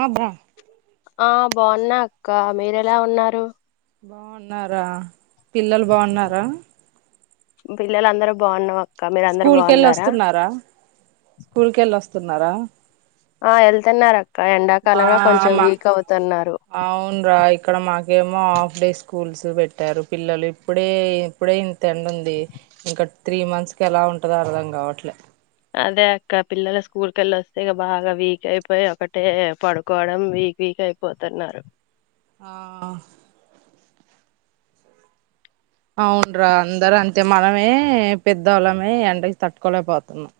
ఆబ్రా ఆ బాగున్నా అక్క మీరెలా ఉన్నారు బాగున్నారా పిల్లలు బాగున్నారా పిల్లలుందరుూ బాగున్నం స్కూల్ కెళ్ళి వస్తున్నారా స్కూల్ కెళ్ళ వస్తు చెస్తున్నారా ఆ ఎల్తన్నా అర ఎండాకాలంగా కొంచెం మా వీక్ అవుతున్నారు ఇంకేమో హాఫ్ డే స్కూల్స్ పెట్టారు పిల్లలు ఇప్పుడే ఇప్పుడే ఇంత ఎండ ఉంది ఇంకా త్రీ మంత్స్ కి ఎలా ఉంటందో అర్ధం కావట్లే అదే అక్క పిల్లల స్కూల్ కెళ్ళి వస్తే ఇక బాగా వీక్ అయిపోయి ఒకటే పడుకోవడం వీక్ వీక్ అయిపోతున్నారు ఆ అవునురా అందరు అంతే మనమే పెద్దోవాళ్ళమే ఎండకి తట్టుకోలేకపోతున్నాం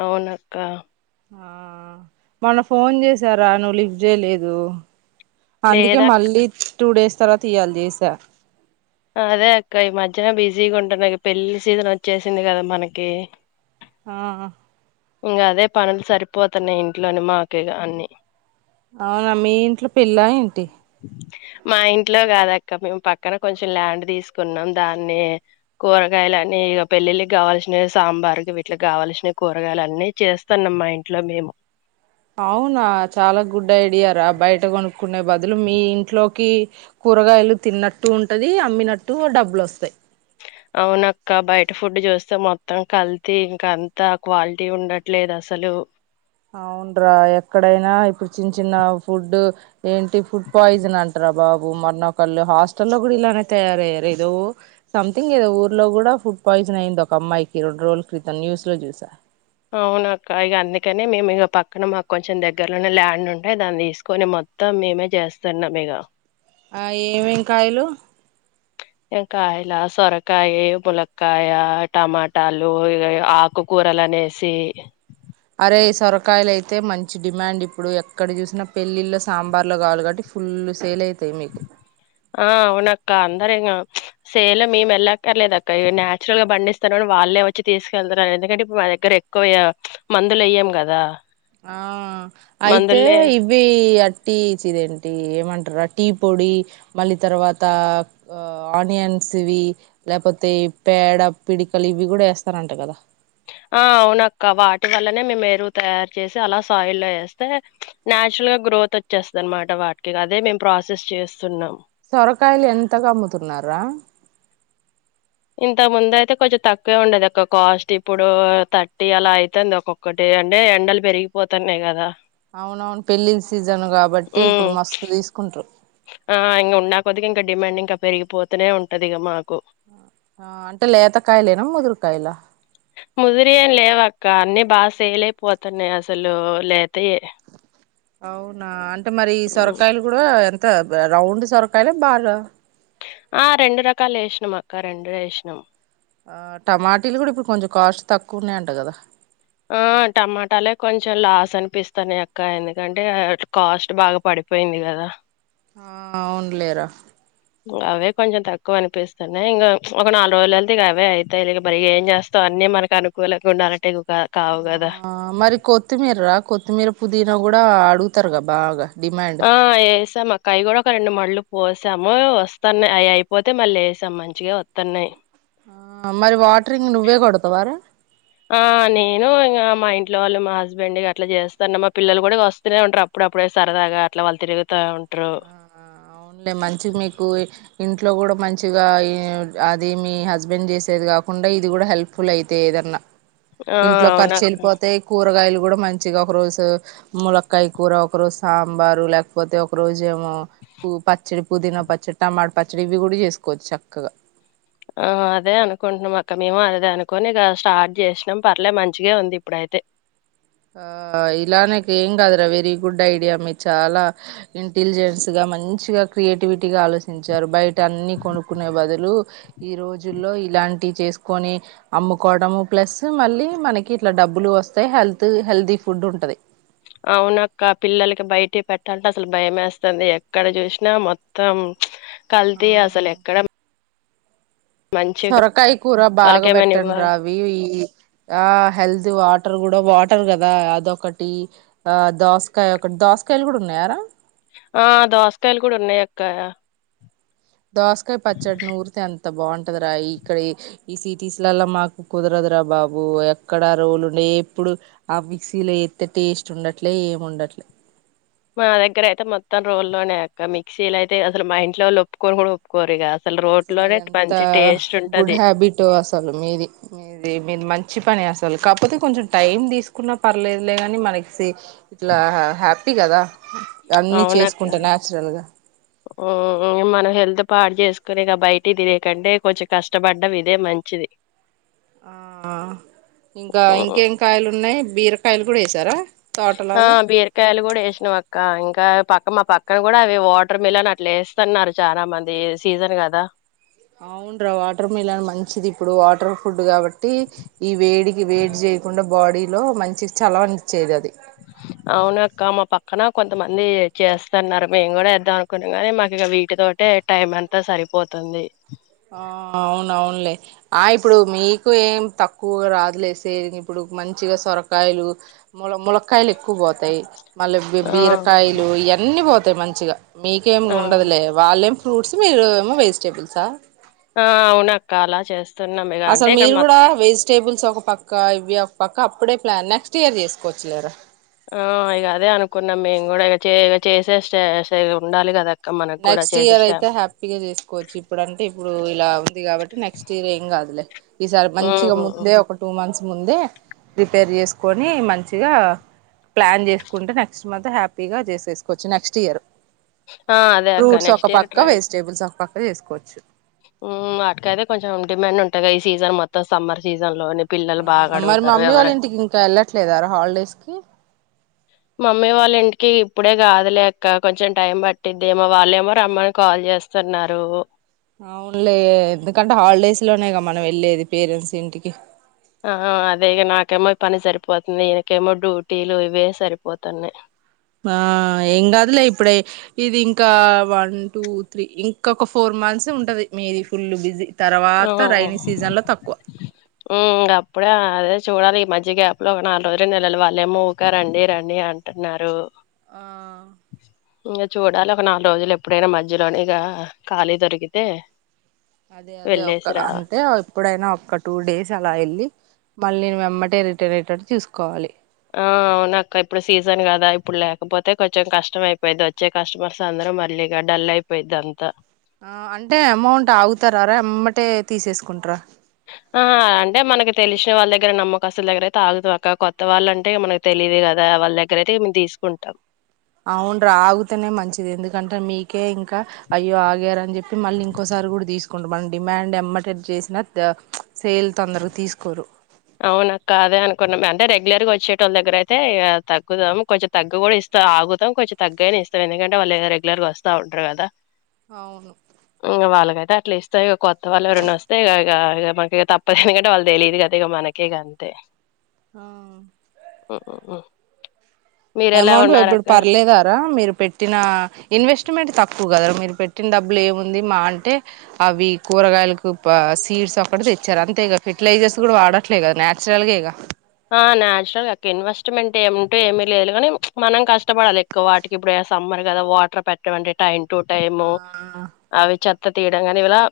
అవునక్క ఆ మొన్న ఫోన్ చేసారా నువ్వు లిఫ్ట్ చేయలేదు అందుకే లేదక్క మళ్ళీ టుడేస్ తర్వాత ఇయ్యాల చేశా అదే అక్క ఈ మధ్యన బిజీగా ఉంటున్నా పెళ్లి సీజన్ వచ్చేసింది కదా మనకి ఆ ఇంకా అదే పనులు సరిపోతున్నాయి ఇంట్లోని మాకు అన్ని అవునా మీ ఇంట్లో పెళ్లా ఏంటి మా ఇంట్లో కాదక్క మేము పక్కన కొంచెం ల్యాండ్ తీసుకున్నాం దాన్ని కూరగాయలని ఇక పెళ్ళిళ్ళకి కావాల్సినవి సాంబార్కి వీటికి కావాల్సినవి కూ రగాయలు అన్నీ చేస్తాన్నాం మా ఇంట్లో మేము అవునా చాలా గుడ్ ఐడియా రా బయట కొనుక్కునే బదులు మీ ఇంట్లోకి కూరగాయలు తిన్నట్టు ఉంటది అమ్మినట్టు డబ్బులు వస్తాయి అవును అక్క బయట ఫుడ్ చూస్తే మొత్తం కల్తీ ఇంక అంత క్వాలిటీ ఉండట్లేదు అసలు అవునురా ఎక్కడైనా ఇప్పుడు చిన్న చిన్న ఫుడ్ ఏంటి ఫుడ్ పాయిజన్ అంటార బాబు మరన్నొకళ్ళు హాస్టల్ లో కూడా ఇలానే తయారయ్యారు ఏదో సంథింగ్ ఏదో ఊర్లో కూడా ఫుడ్ పాయిజన్ అయిింది ఒక అమ్మాయికి రెండు రోజుల క్రితం న్యూస్ లో చూసా అవునాక్క ఇక అందుకని మేము ఇక పక్కన మాకు కొంచెం దగ్గరలోనే ల్యాండ్ ఉంటాయి దాన్ని తీసుకొని మొత్తం మేమే చేస్తున్నాం ఇక ఆ ఏం ఏమేం కాయలు ఏంకాయలా సొరకాయ ములకాయ టమాటాలు ఇ ఆకుకూరలు ఆనేేసి అరే సొరకాయలు అయితే మంచి డిమాండ్ ఇప్పుడు ఎక్కడ చూసినా పెళ్ళిళ్ళు సాంబార్లో కావాలి కాబట్టి ఫుల్ సేల్ అయితాయి మీకు ఆ అవును అక్క అందరూ ఇంగ సేలు మేము వెళ్ళక్కర్లేదుక్క ఇ నేయాచురల్ గా పండిస్తారుని వాళ్ళే వచ్చి తీసుకెళ్తన్నారు ఎందుకంటే ఇప్పుడు మా దగ్గర ఎక్కువ మందులు ఎయ్యాం కదా ఆ అయితే మందులే ఇవి అట్టిచ్చదేంటి ఏమంటారు అ టీ పొడి మళ్ళీ తర్వాత ఆనియన్స్ ఇవి లేకపోతే పేడ పిడికలు ఇవి కూడా వేస్తరంట కదా ఆ అవును అక్క వాటి వల్లనే మేము ఎరువు తయారు చేసి అలా సాయిల్లో వేస్తే నచురల్ గా గ్రోత్ వచ్చేస్తు అనమాట వాటికి అదే మేము ప్రాసెస్ చేస్తున్నాము సొరకాయలు ఎంతగా అమ్ముతున్నారా ఇంత ముందు అయితే కొంచెం తక్కువే ఉండది ఒక కాస్ట్ ఇప్పుడు థర్టీ అలా అయితుంది ఒక్కొక్కటి అంటే ఎండలు పెరిగిపోతున్నాయి కదా అవునవును పెళ్ళిళ్ సీజను కాబట్టి ఇప్పుడు ఉమ్ మస్తు తీసుకుంటారు ఆ ఇంకా ఉన్నా కొది గా ఇంకా డిమాండ్ ఇంకా పెరిగిపోతనే ఉంటది ఇగ మాకు ఆ అంటే లేత కాయలేనా ముదురుకాయలా ముదిరి ఏమి లేవక్క అన్నీ బాగా సేలైపోతున్నాయి అసలు లేతే అవునా అం టే మరి ఈ హ్మ్. సొరకాయలు కూడా ఎం తా రౌండ్ సోరకాయల బాగా ఆ రెండు రకాలు వేసినం అక్క రెండు వేసినాం ఆ టమాటీలు కూడా ఇప్పుడు కొంచెం కాస్ట్ తక్కువ ఉన్నాయంట కదా ఆ టమాటాలే కొంచెం లాస్ అనిపిస్తాన్నాయి అక్క ఎందుకంటే అ కాస్ట్ బాగా పడిపోయింది కదా ఆ అవునులేరా అవే కొంచెం తక్కువ అనిపిస్తున్నాయి ఇంగా ఒక నాలుగు రోజులతే అవే అవుతాయి ఇక మరి ఏం చేస్తావు అన్నీ మనకి అనుకూలంగా ఉండాలట్టే కా కావు గదా! ఆ మరి కొత్తిమీర రా కొత్తిమీర పుదిన కూడా అడుగుతారు కదా బాగా డిమాండ్ ఆ ఏసాం అక్క అవి కూడా ఒక రెండు మళ్ళు పోస్ సాము వస్తన్నాయి అవి అయిపోతే మళ్ళీ ఏసాం మంచిగా వస్తున్నాయి మరి వాట్ ఆ నేను ఇంగ మా ఇన్ ట్లో వాళ్ళు మా హస్బెండ్ అట్లా చేస్తన్న మా పిల్లలు కూడా వస్తూనే ఉంటారు అప్పుడప్పుడ సరదా అలా వాళ్ళు తిరుగుతూ ఉంటారు ఆ అవునులే మంచి మీకు ఇంట్లో కూడా మంచిగా అది మీ హస్బెండ్ చేసేది కాకుండా ఇది కూడా హెల్ప్ఫుల్ అయితే ఏదన్నా ఆ ఇంట్లో ఖర్చు అవునక్క వెళ్ళిపోతాయి కూరగాయలు కూడా మంచిగా ఒక రోజు ములక్కయ కూర ఒక రోజు సాంబారు లేకపోతే ఒక రోజు ఏమో పూ పచ్చడి పుదీనా పచ్చడి టమాట పచ్చడి ఇవి కూడా చేసుకోవచ్చు చక్కగా ఆ అదే అనుకుంటున్నాం అక్క మేము అదే అనుకొని ఇక స్టార్ట్ చేసినాం పర్లే మంచిగ ఉంది ఇప్పుడైతే ఆ ఇలానేకీం హంగ్ద్ర వెర గుడ్ ఐడియా మి చాలా ఇంటిల్జెన్స్ గ మంచిగ క్రియేటివిటీగా ఆలోచించారు బయటన్నీ కొనుక్కున్నే బదులు ఈ రోజుల్లో ఇలాంటి చేసుకొని అమ్ముకోవడము ప్లస్ మళ్ళీ మనకి ఇట్లా డబ్బులు వస్తాయి హెల్త్ హెల్దీ ఫుడ్ ఉంటది అవునక్క పిల్లలకి బయట పెట్టాలంటే అసలు భయేస్తాంది ఎక్కడ చూసినా మొత్తం కల్తీ ఆ అసలు ఎక్కడ మంచిగా సొరకాయ కూర వాళ్ళకేమైనా ఇవ్వ బాగాబెట్టను రావి ఈ ఆ హెల్త్ వా వాటర్ కూడా వాటర్ కదా అదొకటి ఆ దోసకాయ ఒకటి దోసకాయలు కూడా ఉన్నాయారా ఆ దోసకాయలు కూడా ఉన్నాయి అక్కా దోసకాయ పచ్చడిని ఊరితే అంత బాగుంటదిరా ఇక్కడ ఈ సిటీస్లలో మాకు కుదరదురా బాబు ఎక్కడ రోల్ ఉండే ఎప్పుడు ఆ మిక్సీలో ఏతే టేస్ట్ ఉండట్లే ఏమి ఉండట్లే మా దగ్గర అయితే మొత్తం రోల్లోనే అక్క మిక్సీలో అయితే అసలు మా ఇంట్లో వాళ్ళ ఒప్పుకొని కూడా ఒప్పుకోరుగా అస ఎంతా గుడ్ హ్యాబిట్ అసలు మీది మీది మీది మంచి పని అస లు కాకపోతే కొంచెం టైం తీసుకున్న పర్లేదులే కానీ మనకి ఇట్లా హ్యాపీ కదా అన్ని అవునక్క చేసుకుంటా నాచురల్ గా ఉం మనం హెల్త్ పాడు చేసుకుని ఇక బయటి తినకంటే కొంచెం కష్టపడ్డం ఇదే మంచిది ఆ ఇంకా ఉమ్. ఇంకేంకాయలు ఉన్నాయి బీరకాయలు కూడా వేసారా ఆ తోటలాగా బీరకాయలు కూడా ఏశినవక్క ఇంకా ఆ పక్క మా పక్కన కూడా అవి వాటర్ మిలన్ అట్లేస్తున్నారు చానా మంది సీజన్ కదా అవున్ రా వాటర్ మిలాన్ మంచిది ఇప్పుడు వాటర్ ఫుడ్ కాబట్టి ట్టి ఈ వేడికి వేడి చేయకుండా బాడీ లో మంచి చలవని ఇచ్చేది అది అవున అక్క మా పక్కన కొంతమంది చేస్తన్నారు మేము కూడా చేద్దాం అనుకున్నాం ని మాకు ఇక వీటి తోటె టైం అంతా సరిపోతుంది ఆ అవునవునులే ఆ ఇప్పుడు మీకు ఏం తక్కువ రాదులే సేల్ ఇప్పుడు మంచిగా సొరకాయలు ముల ములక్కయలు ఎక్కు క్కువ పోతాయి మళ్ళీ బీ ఆ బీరకాయలు ఇయన్నీ పోతా తే మంచిగా మీకేమి ఆ ఉండదులే వాల్లేం ఫ్రూట్స్ మీరు ఏమో వెజిటేబుల్సా ఆ అవున అక్క అలా చేస్తా అసలు మీరు గూడా వెజిటేబుల్స్ ఒక పక్క ఇవి ఒక పక్క అప్పుడే ప్లాన్ నెక్స్ట్ ఇయర్ చేసుకోచ్చులేరా ఆ ఇగ అదే అనుకున్నాం మేము కూడా ఇక ఇ చే చేసే ఉండాలి కదా అక్క మనకు కూడా నెక్స్ట్ చేసే ఇయర్ స్టా అయితే హ్యాపీగా చేసుకోవచ్చు ఇప్పుడుంటే ఇప్పుడు ఇలా ఉంది కాబట్టి నెక్స్ట్ ఇయర్ ఏం కాదులే ఈసారి మంచిగా మ్మ్ ముందే ఒక టూ మంత్స్ ముందే రిపేర్ చేసుకొని మంచిగా ప్లాన్ చేసుకుంటే నెక్స్ట్ మంత్ హ్యాపీగా చేసేసుకోవచ్చు నెక్స్ట్ ఇయర్ ఆ అదే అక్క ఫ్రూట్స్ ఒక నెక్స్ట్ పక్క వెజిటేబుల్స్ ఒక పక్క వేసుకోవచ్చు ఉం వాటికైతే కొంచెం డిమాండ్ ఉంటా క ఈ సీజన్ మొత్తం సమ్మర్ సీజన్ లో మరి మా మమ్మీ వాళ్ళ ఇంటికి ఇంకా వెళ్ళట్లేదార హాలిడేస్ కి మమ్మీ వాళ్ళ ఇంటికి ఇప్పుడే కాదులేక్క కొంచెం టైం పట్టిద్దేమో వాళ్ళేమో రమ్మని కాల్ చేస్తున్నారు ఇలానేగా మనం వెళ్ళేది పేరెంట్స్ ఇంటికి ఆ అదేగా నాకేమో పని సరిపోతుంది ఈయనకేమో డ్యూటీలు ఇవే సరిపోతున్నాయి ఆ ఏం కాదులే ఇప్పుడే ఇది ఇంకా వన్ టూ త్రీ ఇంకొక ఫోర్ మంత్స్ ఉంటది మీది ఫుల్ బిజీ ఆ తర్వాత రైైనీ సీజన్ లో తక్కువ ఉమ్ అప్పుడే అదే చూడాలి ఈ మధ్య గ్యాప్లో ఒక నాలుగు రోజులు నెలలు వాళ్ళేమ ఊక రండి రండి అంటున్నారు ఆ ఇంక చూడాలి ఒక నాలుగు రోజులు ఎప్పుడైనా మధ్యలోనే ఇక ఖాళీ దొరికితే అదే అదే ఒక్క వెళ్ళేసిరా అంటే ఎప్పుడైనా ఒక్క టూ డేస్ అలా వెళ్ళి మళ్ళీ నేను వెమ్మటే రిటర్న్ అయ్యేటట్టు తీసుకోవాలి ఆ అవునక్క ఇప్పుడు సీజన్ కదా ఇప్పుడు లేకపోతే కొంచెం కష్టం అయిపోయిద్ది వచ్చే కస్టమర్స్ అందరూ మళ్ళీ ఇగా డల్ అయిపోయిద్ది అంతా ఆ అంటే అమౌంట్ ఆగుతారారా వెమ్మటే తీసేసుకుంటార ఆ అంటే మనకి తెలిసిన వాళ్ళ దగ్గర నమ్మకస్తుల దగ్గర అయితే ఆగుతది అక్క కొత్త వాళ్ళ అంటే మనకు తెలియదు కదా వాళ్ళ దగ్గర అయితే మేము తీసుకుంటాం అవును రా ఆగితేనే మంచిది ఎందుకంటే మీకే ఇంకా అయ్యో ఆగారుని చెప్పి మళ్ళీ ఇంకోసారి కూడా తీసుకుంటారు మన డిమాండ్ వెమ్మటే చేసినా సేల్ తొందరగా తీసుకోరు అవునక్క అదే అనుకున్నాం అంటే రెగ్యులర్గా వచ్చేటోళ్ల దగ్గర అయితే తగ్గుతాం కొంచెం తగ్గు కూడా ఇస్త ఆగుతాం కొంచెం తగ్గగానే ఇస్తాం ఎందుకంటే వాళ్ళు రెగ్యులర్గా వస్తా ఉంటారు కదా అవును అ అట్లా ఇస్తా ఇక కొత్త వాళ్ళు ఎవరైనా వస్తే ఇక మ ఇక తప్పదనికంటే వాళ్ళ తెలియదు కదా ఇగ మనకే గ అంతే ఆ ఆ అమౌంట్ ఇప్పుడు పర్లేదారా మీరు పెట్టిన ఇన్వెస్ట్ మంటి తక్కువ కదా మీరు పెట్టిన డబ్బులు ఏముంది మహా అంటే అవి కూరగాయలకు సీడ్స్ అక్కడ తెచ్చారు అంతే ఇక ఫెర్టిలైజర్స్ కూడా వాడట్లే కదా నేచురల్గా ఇక ఆ నేచురల్ గా ఇన్వెస్ట్మెంట్ ఏమింటే ఏమి లేదు గానీ మనం కష్టపడాలి ఎక్కువ వాటికి ఇప్పుడు సమ్మర్ కదా వాటర్ పెట్టే టైం టు టైమ్ ఆ అవి చెప్ప త్త తీయడం కాని ఇలా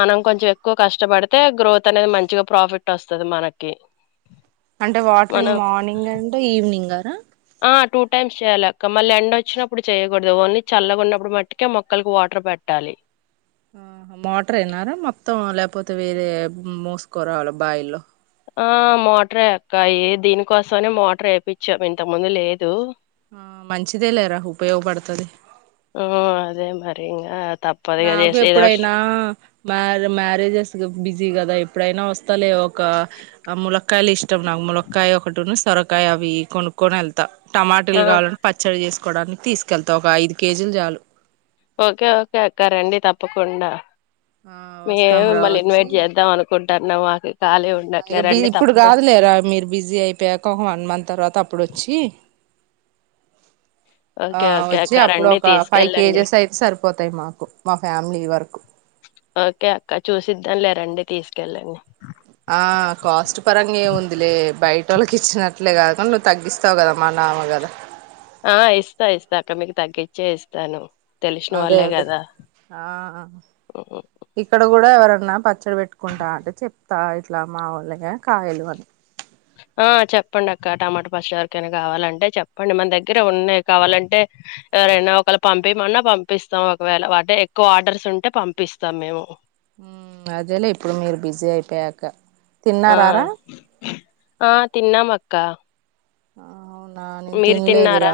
మనం కొంచెం ఎక్కువ కష్టపడితే గ్రోత్ అనేది మంచిగా ప్రాఫిట్ వస్తుంది మనకి అంటే వాటరింగ్ మనం మార్నింగ్ అంటే ఈవినింగ్ హ ఆ టూ టైమ్స్ చెయాలి అక్క మళ్ళీ ఎండ వచ్చినప్పుడు చెయ్యకూడదు ఓన్లీ చల్లగా ఉన్నప్పుడు మట్టుకే మొక్కలకి వాటర్ పెట్టాలి ఆ మోటర్ అయిన్నారా మొత్తం లేకపోతే వేరే మోసుకోరావాల బాయిల్లో ఆ మోటార్ ఏ అక్కాయి దీనికోసమనే మోటార్ వేపిచ్చాం ఇంత ముందు లేదు ఆ మంచిదే లేరా ఉపయోగపడుతది ఆ అదే మరీ ఇంక నాకు ఎప్పుడైనా మ్య మ్యారేజ్ బిజీ కదా ఎప్పుడైనా వస్తాలే ఒక ములక్కయలు ఇష్టం నాకు ములక్కాయ ఒకటి సొరకాయ అవి కొనుక్కొని వెళ్తాను టమాటలు ఆ కావాలని పచ్చడి చేసుకు కోడానికి తీసుకెళ్తా ఒక ఐదు కేజీలు జాలు ఓకే ఓకే అక్క రండి తప్పకుండా ఆ మే వస్తాం మిమ్మల్ని ఇన్వైట్ చేద్దాం అనుకుంటా తన్నవ ఇ ఇప్పుడు కాదులేరా మీరు బిజీ అయిపోయాక ఒక వన్ మంత్ తర్వాత అప్పుడ వచ్చి ఆ ఓకే ఓకే వచ్చి అక్క అప్పుడు రండి ఒక ఫైవ్ తీసుకెళ్ళండి కేజెస్ అయితే సరిపోతాయి మాకు మా ఫ్యామిలీ వరకు కెళ్ళండి ఆ తనకిచ్చినట్లే కాద నువ్వు తగ్గిస్తావు కదా మా నామ గదా ఆ ఇస్తా ఇస్తా అక్క మీకు తగ్గిచ్చే ఇస్తాను తెలిసిన అదే వాళ్ళే అదే కదా ఆ ఉహు. ఇక్కడ కూ కూడా ఎవరన్నా పచ్చడి పెట్టుకుంటా అంటే చెప్తా ఇట్లా మా వాళ్లే కాయలు అని ఆ చెప్పండి అక్క టమాటో పచ్చడ ఎవరకైనా కావాలంటే చెప్పండి మన దగ్గర ఉన్నాయి కావాలంటే ఎవరైనా ఒకరు పంపయమన్నా పంపిస్తాం ఒకవేళ వాళ్ళ కు ఎక్కువ ఆర్డర్స్ ఉంటే పంపిస్తాం మేము ఉమ్ అదేలే ఇప్పుడు మీరు బిజీ అయిపోయాక ఆ తిన్నారారా ఆ తిన్నాము అక్క ఆ అవునా నేన్ మీరు తిన్నారా తిన్లేదురా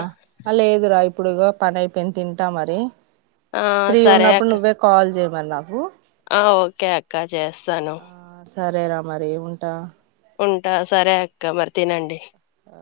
ఆ లేదు రా ఇ ఇప్పుడు గో పని ఐపోయింది తింటా మరి ఆ ఫ్రీ సరే ఉన్నప్పుడు అక్క నువ్వే కాల్ చెయ్ వాళ్ల హు ఆ ఓకే అక్క చేస్తాను ఆ సరేరా మరి ఉంటా ఉంటా సరే అక్క మరి తినండి ఆ